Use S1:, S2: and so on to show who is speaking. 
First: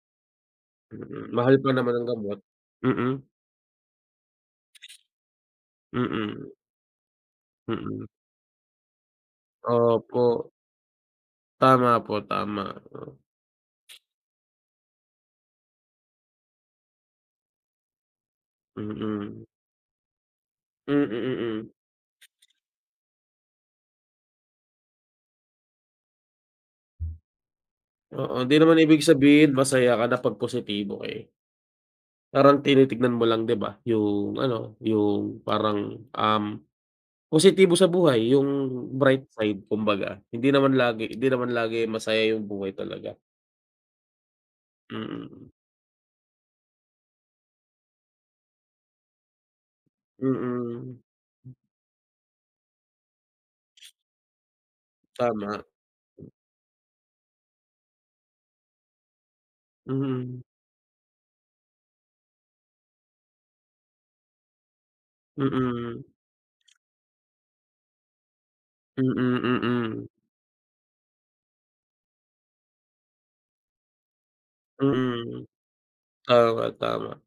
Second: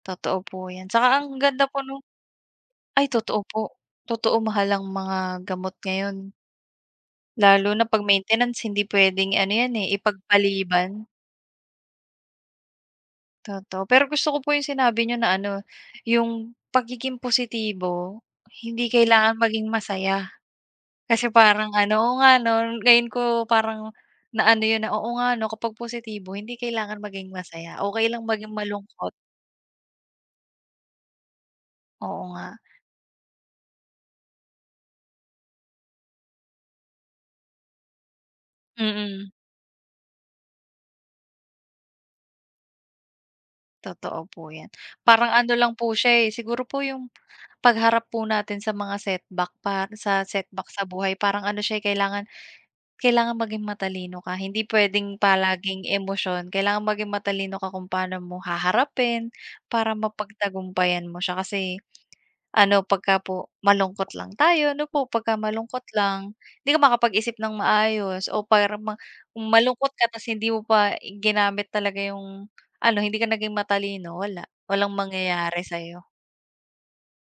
S1: Totoo po yan, saka
S2: Mm,
S1: ang
S2: mahal
S1: ganda
S2: pa
S1: po
S2: naman
S1: nung
S2: ng gamot
S1: ay
S2: mm.
S1: totoo po, totoo mahal ang mga gamot ngayon.
S2: Mm.
S1: Lalo na pag
S2: Mm.
S1: maintenance hindi puwedeng ano yan, eh,
S2: Opo.
S1: ipag-paliban.
S2: Tama po, tama, oo.
S1: Totoo, pero gusto ko po yung sinabi niyo na ano, "Yung pagiging positibo, hindi kailangan
S2: Mm.
S1: maging masaya."
S2: Mm,
S1: Kasi
S2: mm.
S1: parang ano oo nga ngayon ko parang na ano yun na, Oo nga no, kapag positibo hindi kailangan maging masaya, okey lang
S2: Oo
S1: maging
S2: hindi naman ibig
S1: malungkot.
S2: sabihin masaya ka na pag positibo ka, eh.
S1: Oo nga.
S2: Parang tinitignan mo lang di ba, yung ano yung parang, um, positibo sa buhay, yung bright
S1: Mm.
S2: side kumbaga, hindi naman lagi hindi naman lagi masaya yung buhay talaga.
S1: Totoo po yan, parang
S2: Mm.
S1: ano lang po siya, eh, siguro po yung pagharap po natin sa mga setback para sa setback sa
S2: Mm.
S1: buhay parang ano siya kailangan kailangan maging matalino ka hindi puwedeng
S2: Tama.
S1: palaging emosyon, kailangan maging matalino ka kung pano mo haharapin, para
S2: Mhm.
S1: mapagtagumpayan mo siya. Kasi, ano pagka po malungkot lang tayo ano po pag malungkot
S2: Mm.
S1: lang, hindi ka makakapag-isip ng maayos o para mang
S2: Mm,
S1: malungkot ka
S2: mm.
S1: tapos hindi mo pa ginamit talaga yung ano hindi ka naging matalino wala, walang
S2: Mm.
S1: mangyayari sayo.
S2: Tama, tama.